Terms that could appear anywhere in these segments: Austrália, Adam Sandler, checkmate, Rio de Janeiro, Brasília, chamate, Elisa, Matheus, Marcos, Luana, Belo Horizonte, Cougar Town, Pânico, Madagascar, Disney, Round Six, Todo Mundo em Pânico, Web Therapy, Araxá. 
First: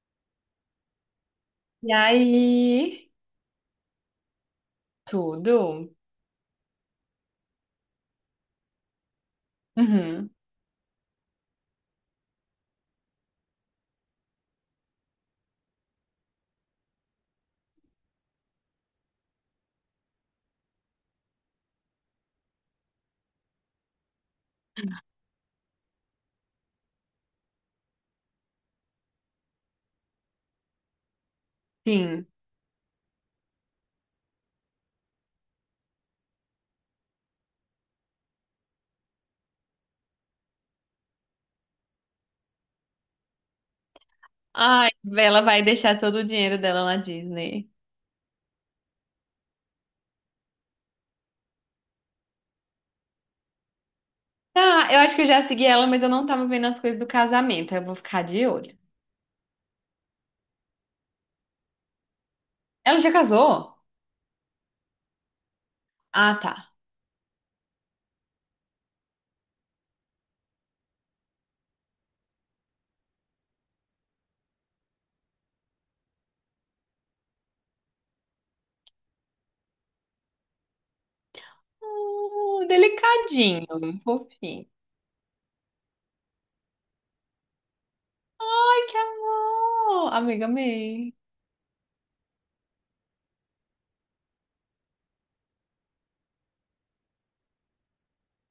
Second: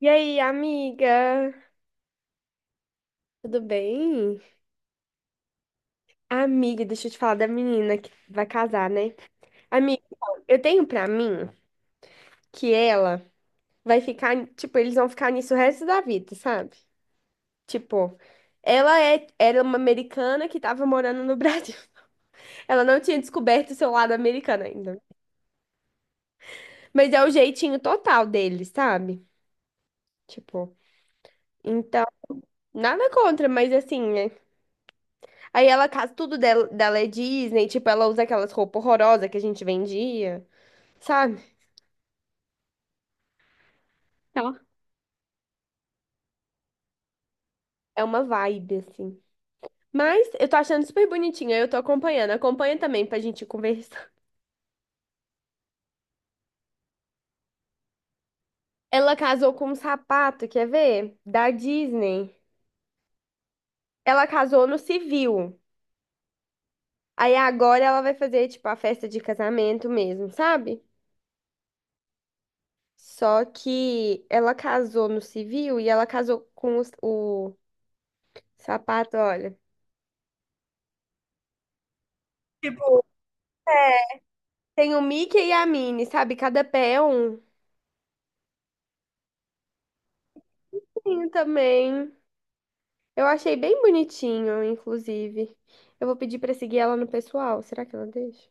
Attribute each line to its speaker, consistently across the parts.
Speaker 1: E aí, amiga?
Speaker 2: E aí?
Speaker 1: Tudo bem?
Speaker 2: Tudo?
Speaker 1: Amiga, deixa eu te falar da menina que vai casar, né? Amiga,
Speaker 2: Uhum.
Speaker 1: então, eu tenho pra mim que ela vai ficar, tipo, eles vão ficar nisso o resto da vida, sabe? Tipo, ela era uma americana que tava morando no Brasil. Ela não tinha descoberto o seu lado americano ainda. Mas é o jeitinho total deles, sabe? Tipo, então,
Speaker 2: Sim.
Speaker 1: nada contra, mas assim, né? Aí ela casa, tudo dela é Disney, tipo, ela usa aquelas roupas horrorosas que a gente vendia, sabe? Tá.
Speaker 2: Ai, ela vai deixar todo o dinheiro dela na Disney.
Speaker 1: É uma vibe, assim. Mas eu tô achando super bonitinha, eu tô acompanhando. Acompanha também pra gente conversar.
Speaker 2: Ah, eu acho que eu já segui ela, mas eu não tava vendo as coisas do casamento. Aí eu vou ficar de olho.
Speaker 1: Ela casou com um sapato, quer ver? Da Disney.
Speaker 2: Ela já casou?
Speaker 1: Ela casou no civil.
Speaker 2: Ah, tá.
Speaker 1: Aí agora ela vai fazer, tipo, a festa de casamento mesmo, sabe? Só que ela casou no civil e ela casou com o sapato, olha.
Speaker 2: Ah,
Speaker 1: Tipo,
Speaker 2: delicadinho, fofinho.
Speaker 1: tem o Mickey e a Minnie, sabe? Cada pé é um.
Speaker 2: Ai, que amor! Amiga, amei.
Speaker 1: Sim, também. Eu achei bem bonitinho, inclusive. Eu vou pedir pra seguir ela no pessoal. Será que ela deixa?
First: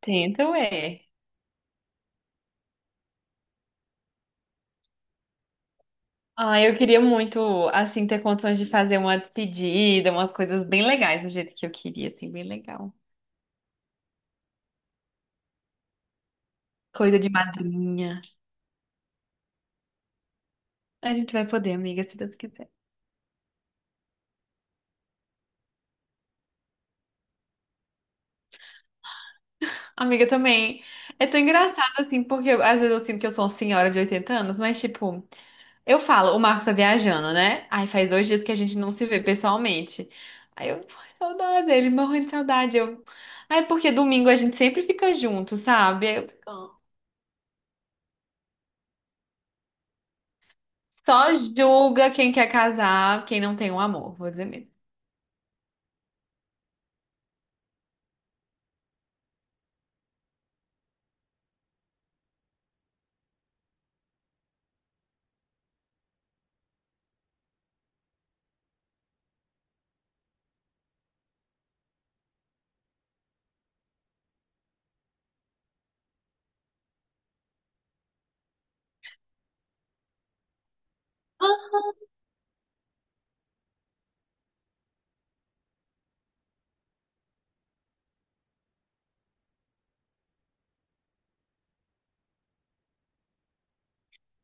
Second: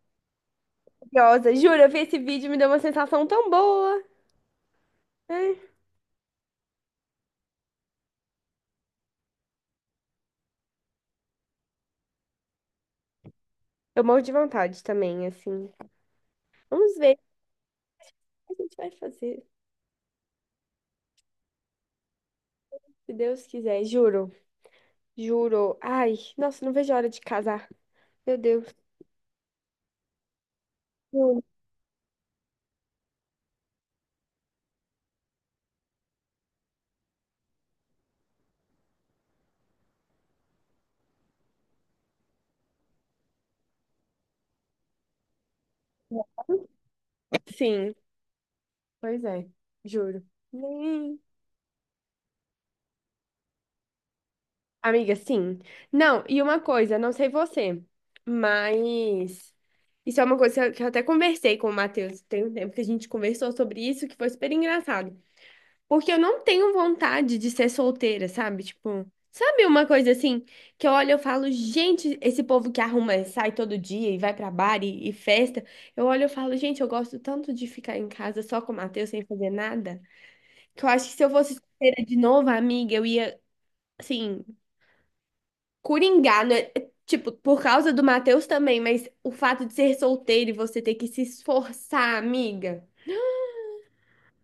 Speaker 2: Tento é.
Speaker 1: Curiosa, juro, eu vi esse vídeo e me deu uma sensação tão boa. Ai,
Speaker 2: Ah, eu queria muito, assim, ter condições de fazer uma despedida, umas coisas bem legais do jeito que eu queria, assim, bem legal.
Speaker 1: eu morro de vontade também, assim. Vamos ver
Speaker 2: Coisa de madrinha.
Speaker 1: o que a gente vai fazer,
Speaker 2: A gente vai poder, amiga, se Deus quiser.
Speaker 1: se Deus quiser, juro. Juro. Ai, nossa, não vejo a hora de casar. Meu Deus.
Speaker 2: Amiga, também. É tão
Speaker 1: Juro.
Speaker 2: engraçado, assim, porque às vezes eu sinto que eu sou uma senhora de 80 anos, mas, tipo, eu falo, o Marcos tá viajando, né? Aí faz 2 dias que a gente não se vê pessoalmente. Aí eu, "Ai, saudade, ele morrendo de saudade. Eu, aí porque domingo a gente sempre fica junto, sabe? Eu,
Speaker 1: Sim, pois é, juro. Nem
Speaker 2: só julga quem quer casar, quem não tem um amor, vou dizer mesmo.
Speaker 1: Amiga, sim. Não, e uma coisa, não sei você, mas isso é uma coisa que eu até conversei com o Matheus. Tem um tempo que a gente conversou sobre isso, que foi super engraçado. Porque eu não tenho vontade de ser solteira, sabe? Tipo, sabe uma coisa assim, que eu olho e eu falo, gente, esse povo que arruma, sai todo dia e vai pra bar e festa. Eu olho e eu falo, gente, eu gosto tanto de ficar em casa só com o Matheus sem fazer nada, que eu acho que se eu fosse solteira de novo, amiga, eu ia, assim. Coringá, né? É, tipo, por causa do Matheus também, mas o fato de ser solteiro e você ter que se esforçar, amiga.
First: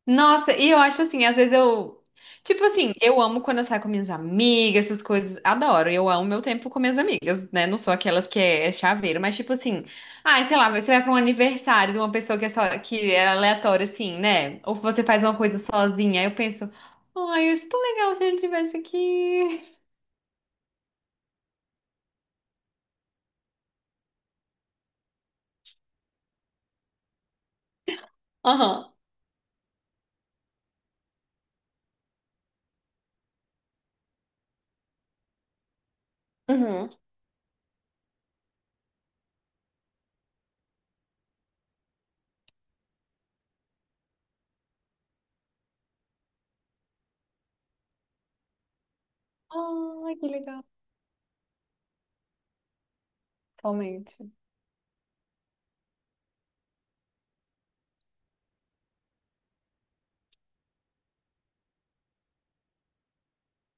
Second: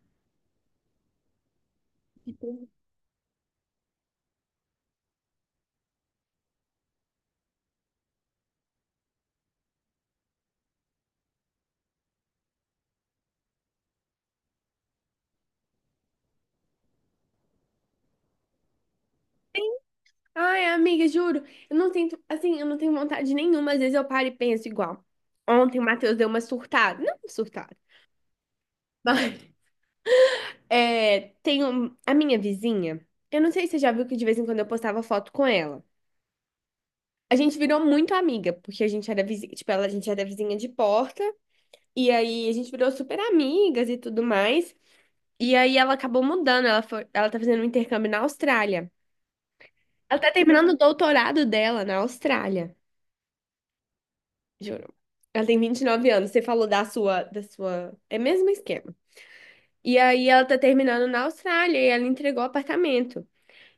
Speaker 2: Nossa, e eu acho assim, às vezes eu. Tipo
Speaker 1: Tipo,
Speaker 2: assim, eu amo quando eu saio com minhas amigas, essas coisas. Adoro, eu amo meu tempo com minhas amigas, né? Não sou aquelas que é chaveiro, mas tipo assim. Ah, sei lá, você vai pra um aniversário de uma pessoa que é, só, que é aleatória, assim, né? Ou você faz uma coisa sozinha. Aí eu penso, ai, isso é tão legal se ele estivesse aqui.
Speaker 1: ai, amiga, juro, eu não sinto, assim, eu não tenho vontade nenhuma, às vezes eu paro e penso igual. Ontem o Matheus deu uma surtada, não surtada,
Speaker 2: Aham.
Speaker 1: mas é, tem a minha vizinha, eu não sei se você já viu que de vez em quando eu postava foto com ela.
Speaker 2: Uhum.
Speaker 1: A gente virou muito amiga, porque a gente era vizinha, tipo, ela, a gente era vizinha de porta, e aí a gente virou super amigas e tudo mais. E aí ela acabou mudando, ela foi, ela tá fazendo um intercâmbio na Austrália.
Speaker 2: Ai,
Speaker 1: Ela
Speaker 2: que
Speaker 1: tá
Speaker 2: legal.
Speaker 1: terminando o doutorado dela na Austrália,
Speaker 2: Totalmente.
Speaker 1: juro. Ela tem 29 anos, você falou da sua, é mesmo esquema. E aí ela tá terminando na Austrália e ela entregou o apartamento.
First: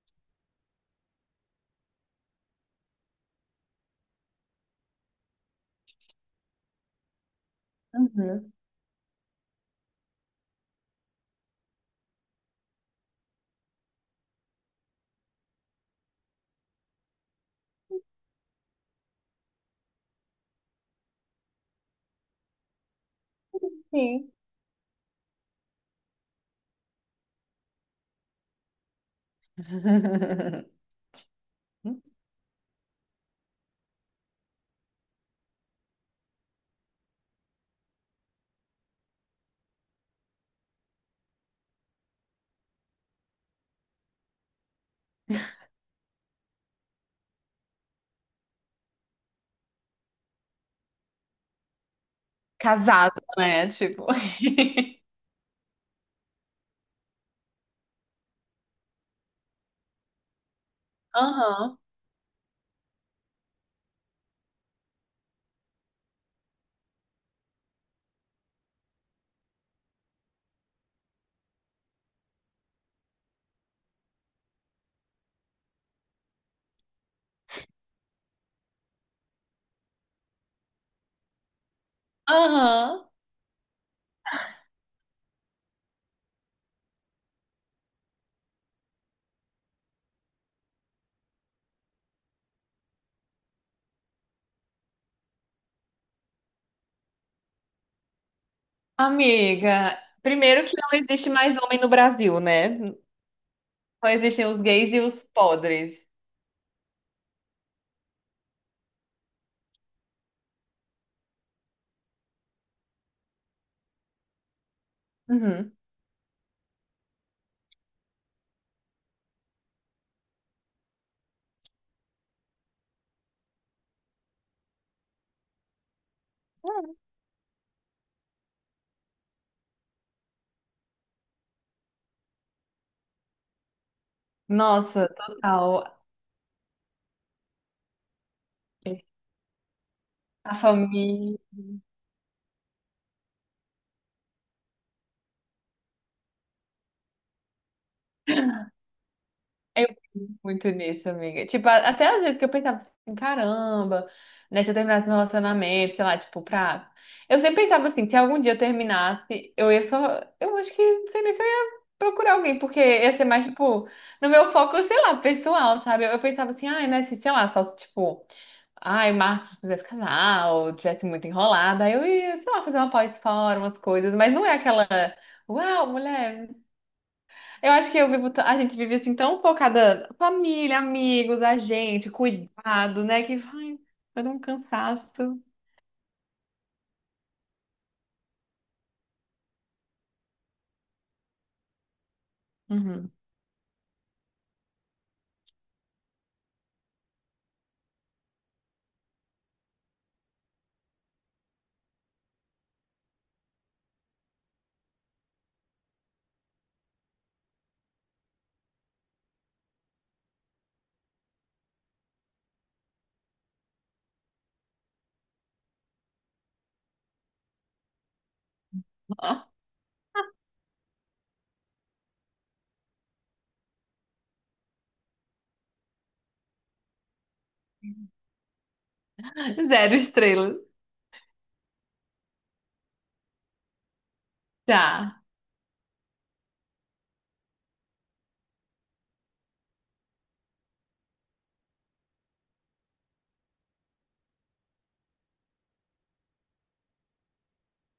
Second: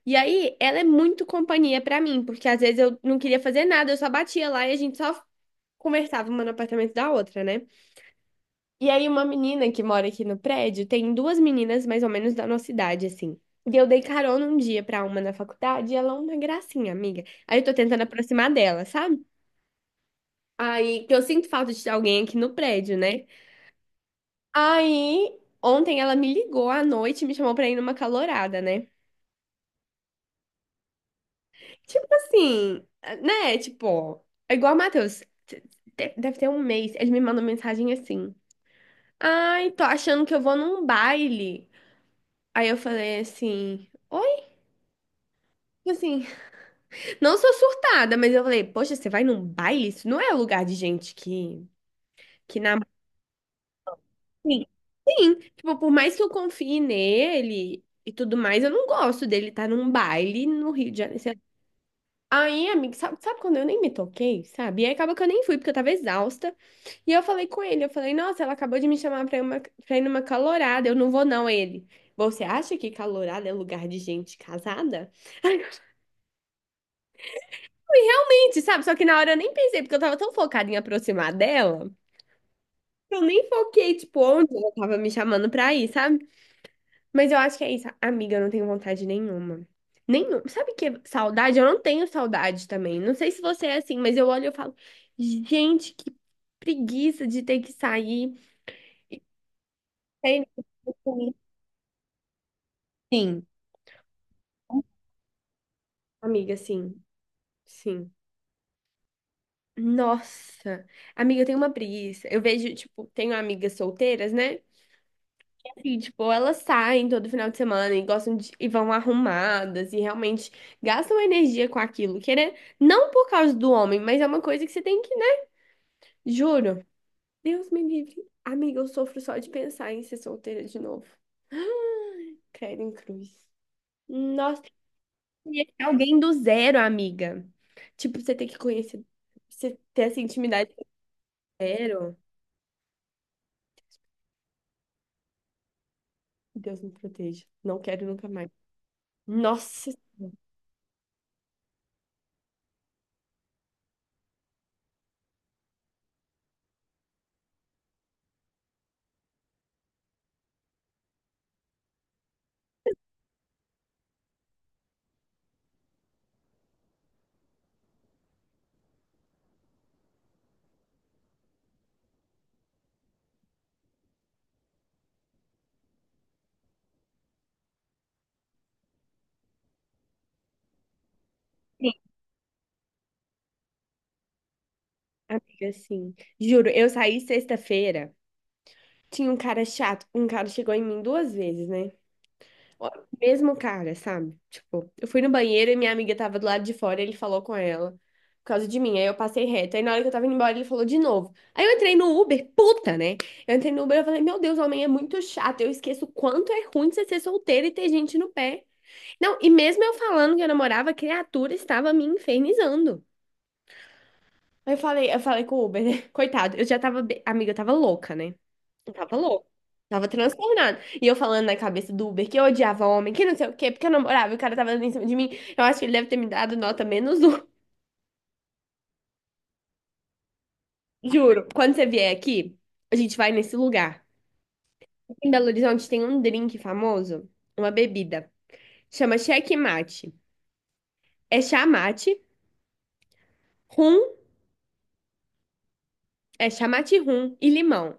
Speaker 1: E aí ela é muito companhia pra mim, porque às vezes eu não queria fazer nada, eu só batia lá e a gente só conversava uma no apartamento da outra, né?
Speaker 2: Uhum.
Speaker 1: E aí, uma menina que mora aqui no prédio, tem duas meninas mais ou menos da nossa idade, assim. E eu dei carona um dia pra uma na faculdade e ela é uma gracinha, amiga. Aí eu tô tentando aproximar dela, sabe? Aí que eu sinto falta de alguém aqui no prédio, né?
Speaker 2: Sim.
Speaker 1: Aí, ontem ela me ligou à noite e me chamou pra ir numa calorada, né? Tipo assim, né? Tipo, ó, é igual o Matheus. Deve ter um mês. Ele me mandou mensagem assim. Ai, tô achando que eu vou num baile. Aí eu falei assim. Assim, não sou surtada, mas eu falei, poxa, você vai num baile? Isso não é lugar de gente que namora.
Speaker 2: Casado, né? Tipo.
Speaker 1: Sim, sim. Tipo, por mais que eu confie nele e tudo mais, eu não gosto dele estar num baile no Rio de Janeiro, sei lá.
Speaker 2: Aham.
Speaker 1: Aí, amiga, sabe, sabe quando eu nem me toquei, sabe? E aí acaba que eu nem fui, porque eu tava exausta. E eu falei com ele, eu falei, nossa, ela acabou de me chamar pra ir, uma, pra ir numa calorada, eu não vou não, ele. Você acha que calorada é lugar de gente casada? E realmente, sabe? Só que na hora eu nem pensei, porque eu tava tão focada em aproximar dela,
Speaker 2: Aham,
Speaker 1: que eu nem foquei, tipo, onde ela tava me chamando pra ir, sabe? Mas eu acho que é isso. Amiga, eu não tenho vontade nenhuma. Nenhum. Sabe que é saudade? Eu não tenho saudade também. Não sei se você é assim, mas eu olho e eu falo, gente, que preguiça de ter que sair.
Speaker 2: amiga.
Speaker 1: Sei lá.
Speaker 2: Primeiro que não existe mais homem no Brasil, né?
Speaker 1: Sim,
Speaker 2: Só existem os gays e os podres.
Speaker 1: amiga, sim, sim. Nossa, amiga, eu tenho uma preguiça. Eu vejo, tipo, tenho amigas solteiras, né?
Speaker 2: Uhum.
Speaker 1: E, tipo, elas saem todo final de semana e gostam de, e vão arrumadas e realmente gastam energia com aquilo, querer, não por causa do homem, mas é uma coisa que você tem que, né? Juro. Deus me livre. Amiga, eu sofro só de pensar em ser solteira de novo. Credo em cruz. Nossa,
Speaker 2: Nossa,
Speaker 1: e é
Speaker 2: total.
Speaker 1: alguém do zero, amiga. Tipo, você tem que
Speaker 2: É,
Speaker 1: conhecer, você ter essa
Speaker 2: a
Speaker 1: intimidade do
Speaker 2: família.
Speaker 1: zero. Deus me proteja. Não quero nunca mais. Nossa,
Speaker 2: Muito nisso, amiga. Tipo, até às vezes que eu pensava assim, caramba, né, se eu terminasse meu relacionamento, sei lá, tipo, pra. Eu sempre pensava assim, se algum dia eu terminasse, eu ia só. Eu acho que, não sei nem se eu ia procurar alguém, porque ia ser mais, tipo, no meu foco, sei lá, pessoal, sabe? Eu pensava assim, ai, né, se, sei lá, só, tipo, ai, o Marcos quisesse casar, ou tivesse muito enrolada, aí eu ia, sei lá, fazer uma pós-fora, umas coisas, mas não é aquela. Uau, mulher! Eu acho que eu vivo, a gente vive assim tão focada, família, amigos, a
Speaker 1: sim,
Speaker 2: gente, cuidado, né? Que vai, vai dar um cansaço.
Speaker 1: amiga, sim. Juro, eu saí sexta-feira. Tinha um cara chato. Um cara chegou em mim duas vezes, né? Ó,
Speaker 2: Uhum.
Speaker 1: mesmo cara, sabe? Tipo, eu fui no banheiro e minha amiga tava do lado de fora, e ele falou com ela por causa de mim. Aí eu passei reto. Aí na hora que eu tava indo embora, ele falou de novo. Aí eu entrei no Uber, puta, né? Eu entrei no Uber e falei, meu Deus, homem é muito chato. Eu esqueço o quanto é ruim você ser solteira e ter gente no pé. Não, e mesmo eu falando que eu namorava, a criatura estava me infernizando. Aí eu falei com o Uber, né? Coitado, eu já tava, amiga, eu tava louca, né? Eu tava louco. Tava transtornado. E eu falando na cabeça do Uber que eu odiava homem, que não sei o quê, porque eu namorava e o cara tava dando em cima de mim. Eu acho que ele deve ter me dado nota menos um.
Speaker 2: Zero estrelas.
Speaker 1: Juro. Quando você vier aqui, a gente vai nesse lugar.
Speaker 2: Tá.
Speaker 1: Em Belo Horizonte tem um drink famoso, uma bebida. Chama checkmate. É chamate, rum, é chamate rum e limão.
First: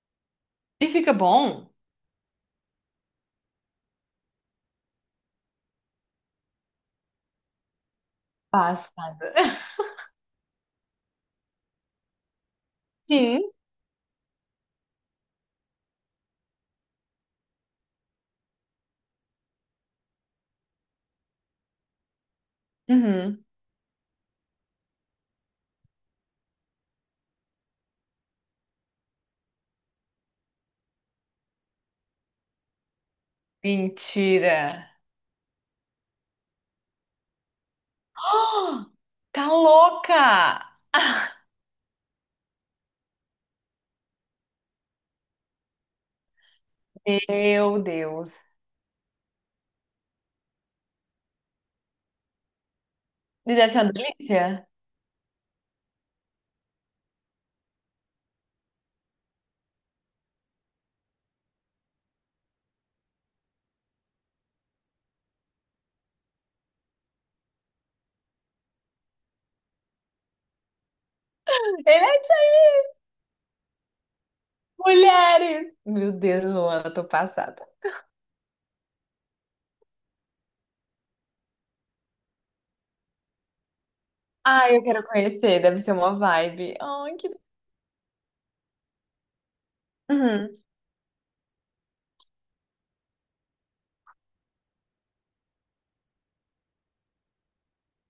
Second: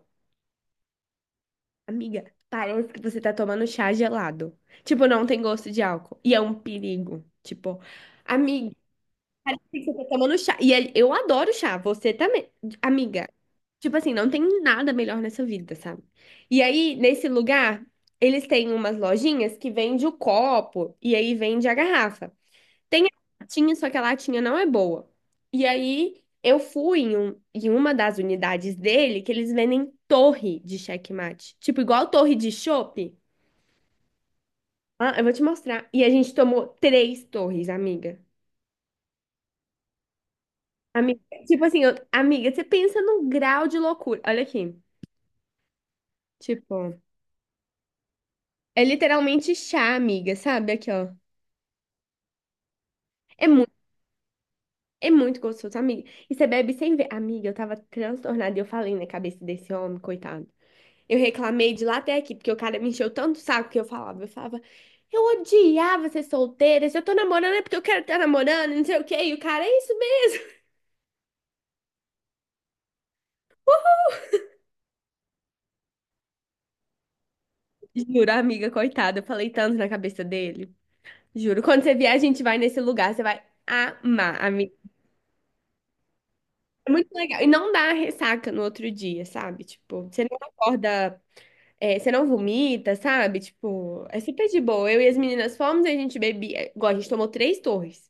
Speaker 2: E fica bom?
Speaker 1: Amiga, parece que você tá tomando chá gelado. Tipo, não tem gosto de álcool. E é um perigo. Tipo, amiga.
Speaker 2: Passada.
Speaker 1: Você tá tomando chá. E ele- eu adoro chá, você também, amiga.
Speaker 2: Sim.
Speaker 1: Tipo assim, não tem nada melhor nessa vida, sabe? E aí, nesse lugar, eles têm umas lojinhas que vende o copo e aí vende a garrafa. Tem a
Speaker 2: Uhum.
Speaker 1: latinha, só que a latinha não é boa. E aí, eu fui em, em uma das unidades dele que eles vendem torre de checkmate. Tipo, igual torre de chopp.
Speaker 2: Mentira.
Speaker 1: Ah, eu vou te mostrar. E a gente tomou 3 torres, amiga.
Speaker 2: Ah, tá louca!
Speaker 1: Amiga, tipo assim, eu- amiga, você pensa no grau de loucura. Olha aqui. Tipo,
Speaker 2: Meu Deus.
Speaker 1: é literalmente chá, amiga, sabe? Aqui, ó. É
Speaker 2: Ele
Speaker 1: muito,
Speaker 2: deve ser uma delícia?
Speaker 1: é muito gostoso, amiga. E você bebe sem ver. Amiga, eu tava transtornada e eu falei na cabeça desse homem, coitado. Eu reclamei de lá até aqui, porque o cara me encheu tanto o saco que eu falava. Eu falava, eu odiava ser solteira. Se eu tô namorando é porque eu quero estar namorando, não sei o quê. E o cara, é isso mesmo.
Speaker 2: Ele é isso aí! Mulheres! Meu Deus, Luana, tô passada.
Speaker 1: Juro, amiga, coitada. Eu falei tanto na cabeça dele. Juro. Quando você vier, a gente vai nesse lugar, você vai amar, amiga.
Speaker 2: Ai, eu quero conhecer, deve ser uma vibe.
Speaker 1: É muito
Speaker 2: Ai, que
Speaker 1: legal. E não dá ressaca no outro dia, sabe? Tipo, você não
Speaker 2: Uhum.
Speaker 1: acorda, é, você não vomita, sabe? Tipo, é super de boa. Eu e as meninas fomos e a gente bebia. É, igual, a gente tomou três torres.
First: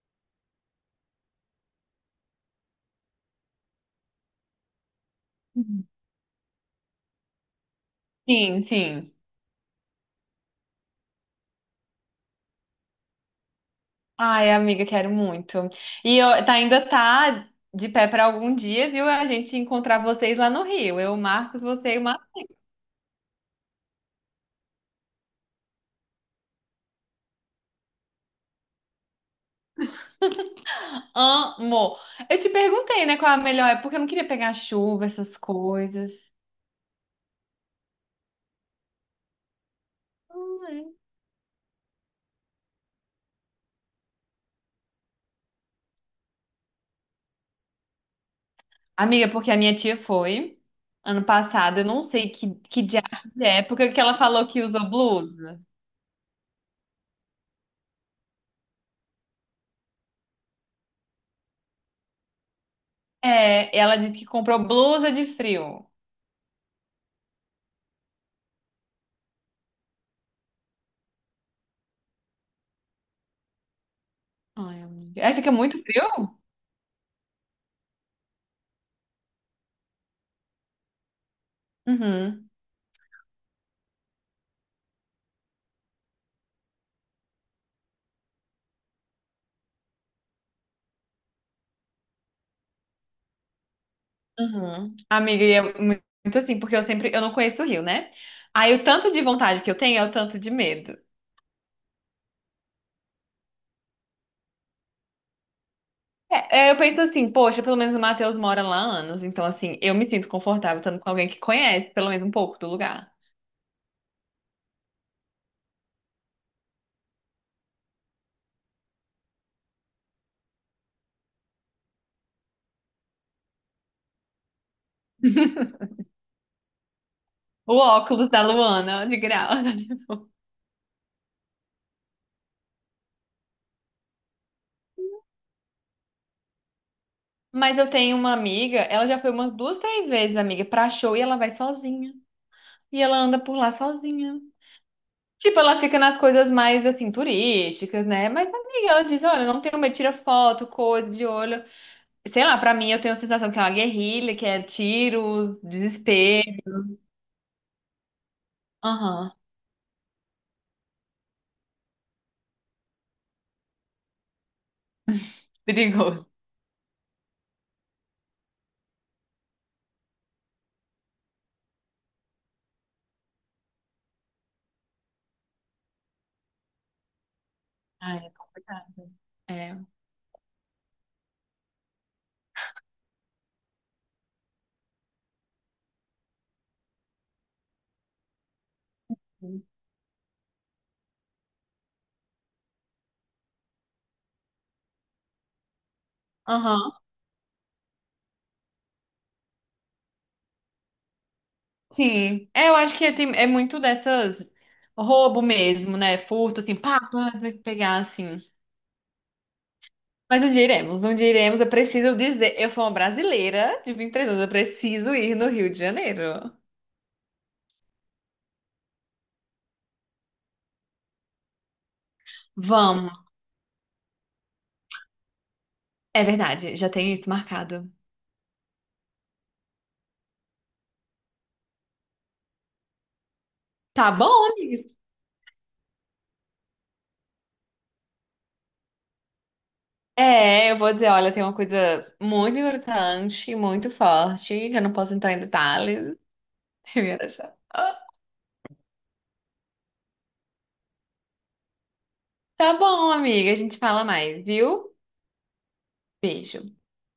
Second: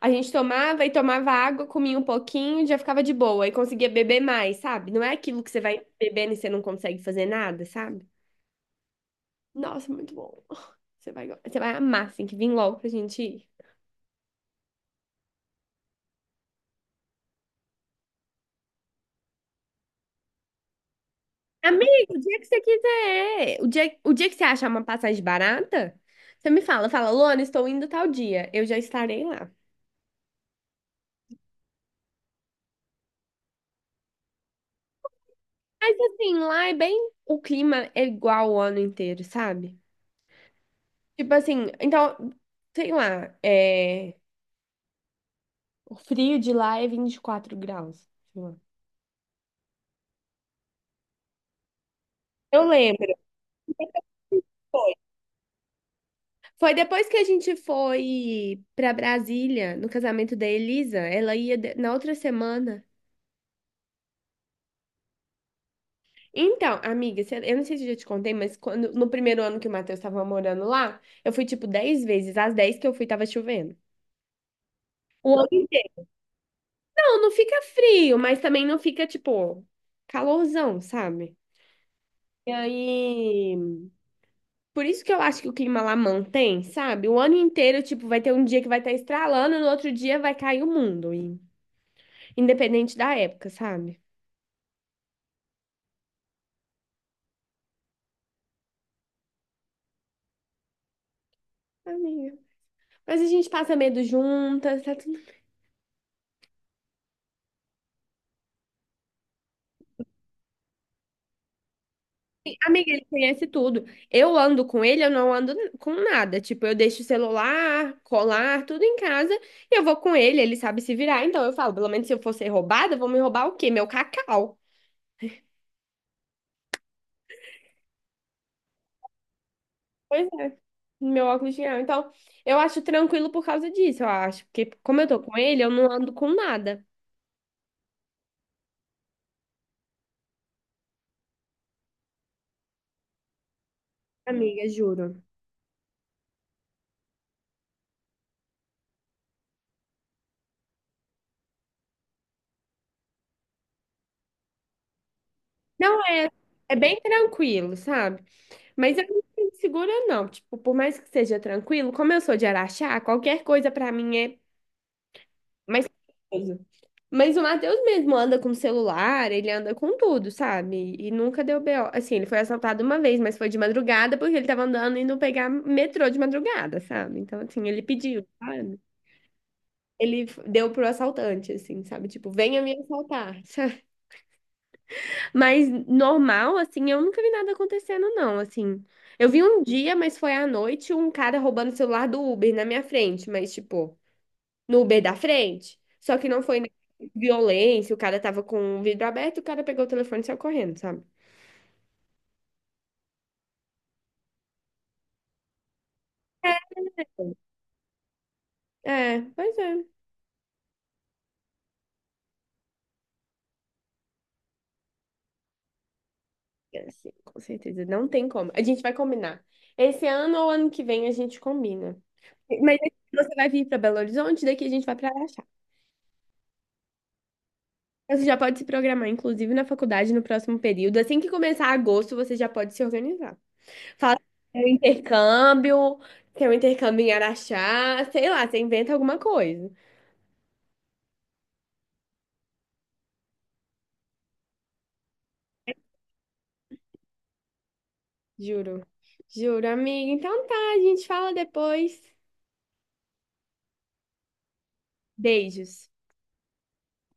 Speaker 1: A gente tomava e tomava água, comia um pouquinho, já ficava de boa e conseguia beber mais, sabe? Não é aquilo que você vai bebendo e você não consegue fazer nada, sabe?
Speaker 2: Sim, sim.
Speaker 1: Nossa, muito bom. Você vai, você vai amar, assim, que vem logo pra gente ir.
Speaker 2: Ai, amiga, quero muito. E eu, tá, ainda tá de pé pra algum dia, viu? A gente encontrar vocês lá no Rio. Eu, Marcos, você e
Speaker 1: Amigo,
Speaker 2: uma
Speaker 1: o dia que você quiser. O dia que você achar uma passagem barata, você me fala, fala, Luana, estou indo tal dia. Eu já estarei lá.
Speaker 2: amo. Eu te perguntei, né, qual a melhor época, porque eu não queria pegar chuva, essas
Speaker 1: Mas
Speaker 2: coisas.
Speaker 1: assim, lá é bem. O clima é igual o ano inteiro, sabe?
Speaker 2: Ah, é.
Speaker 1: Tipo assim, então, sei lá, o frio de lá é 24 graus, sei lá.
Speaker 2: Amiga, porque a minha tia foi ano passado, eu não sei
Speaker 1: Eu
Speaker 2: que diabo
Speaker 1: lembro.
Speaker 2: de época que ela falou que usou
Speaker 1: Foi
Speaker 2: blusa.
Speaker 1: Foi depois que a gente foi pra Brasília, no casamento da Elisa. Ela ia na outra semana.
Speaker 2: É, ela disse que comprou blusa de frio.
Speaker 1: Então, amiga, cê- eu não sei se eu já te contei, mas quando, no primeiro ano que o Matheus estava morando lá, eu fui tipo 10 vezes. As 10 que eu fui, tava chovendo.
Speaker 2: Ai, amiga. Aí
Speaker 1: O ano
Speaker 2: fica muito
Speaker 1: inteiro.
Speaker 2: frio?
Speaker 1: Não, não fica frio, mas também não fica, tipo, calorzão, sabe?
Speaker 2: Uhum.
Speaker 1: E aí. Por isso que eu acho que o clima lá mantém, sabe? O ano inteiro, tipo, vai ter um dia que vai estar estralando, no outro dia vai cair o mundo, e- independente da época, sabe?
Speaker 2: Uhum. Amiga, e é muito assim, porque eu sempre, eu não conheço o Rio, né? Aí o tanto de vontade que eu tenho é o tanto de medo.
Speaker 1: Amiga. Mas a gente passa medo juntas, tá tudo.
Speaker 2: É, eu penso assim, poxa, pelo menos o Matheus mora lá há anos, então assim, eu me sinto confortável estando com alguém que conhece pelo menos um pouco do
Speaker 1: Amiga, ele
Speaker 2: lugar.
Speaker 1: conhece tudo. Eu ando com ele, eu não ando com nada. Tipo, eu deixo o celular, colar, tudo em casa e eu vou com ele, ele sabe se virar. Então eu falo, pelo menos se eu for ser roubada, vão me roubar o quê? Meu cacau.
Speaker 2: O óculos da Luana, de grau.
Speaker 1: Pois é, meu óculos de grau. Então, eu acho tranquilo por causa disso, eu acho. Porque como eu tô com ele, eu não ando com nada.
Speaker 2: Mas eu tenho uma amiga, ela já foi umas duas, três vezes, amiga, pra show e ela vai sozinha. E ela anda por lá sozinha.
Speaker 1: Amiga, juro.
Speaker 2: Tipo, ela fica nas coisas mais assim, turísticas, né? Mas, amiga, ela diz: olha, não tenho medo, tira foto, coisa de olho. Sei lá, pra mim eu tenho a sensação que é uma guerrilha, que é tiros,
Speaker 1: Não é,
Speaker 2: desespero.
Speaker 1: é bem tranquilo, sabe? Mas eu
Speaker 2: Aham,
Speaker 1: não me segura, não. Tipo, por mais que seja tranquilo, como eu sou de Araxá, qualquer coisa pra mim é. Mas,
Speaker 2: perigoso.
Speaker 1: mas o Matheus mesmo anda com celular, ele anda com tudo, sabe? E nunca deu BO. Assim, ele foi assaltado uma vez, mas foi de madrugada porque ele tava andando indo pegar metrô de madrugada, sabe? Então, assim, ele
Speaker 2: Ah,
Speaker 1: pediu,
Speaker 2: é
Speaker 1: sabe?
Speaker 2: complicado. É.
Speaker 1: Ele deu pro assaltante, assim, sabe? Tipo, venha me assaltar, sabe? Mas normal, assim, eu nunca vi nada acontecendo, não, assim. Eu vi um dia, mas foi à noite, um cara roubando o celular do Uber na minha frente, mas, tipo, no Uber da frente. Só que não foi
Speaker 2: Aham.
Speaker 1: violência, o cara tava com o vidro aberto, o cara pegou o telefone e saiu correndo, sabe?
Speaker 2: Sim. É, eu acho que é muito dessas roubo mesmo, né? Furto, assim, pá, pá, tem que pegar assim.
Speaker 1: É, pois é.
Speaker 2: Mas onde iremos? Onde iremos? Eu preciso dizer. Eu sou uma brasileira de 23 anos, eu preciso ir no Rio de Janeiro.
Speaker 1: É, sim, com certeza, não tem como. A gente vai combinar. Esse ano ou ano que vem a gente combina. Mas
Speaker 2: Vamos.
Speaker 1: você vai vir para Belo Horizonte, daqui a gente vai para Araxá.
Speaker 2: É verdade, já tem isso marcado.
Speaker 1: Você já pode se programar, inclusive na faculdade, no próximo período. Assim que começar agosto, você já pode se organizar.
Speaker 2: Tá
Speaker 1: Fala
Speaker 2: bom,
Speaker 1: tem um
Speaker 2: amiga.
Speaker 1: intercâmbio, tem um intercâmbio em Araxá, sei lá, você inventa alguma coisa.
Speaker 2: É, eu vou dizer, olha, tem uma coisa muito importante, muito forte, que eu não posso entrar em detalhes. Eu ia deixar. Ah,
Speaker 1: Juro. Juro, amiga. Então tá, a gente fala depois.
Speaker 2: tá bom, amiga, a gente fala mais, viu?
Speaker 1: Beijos.
Speaker 2: Beijo.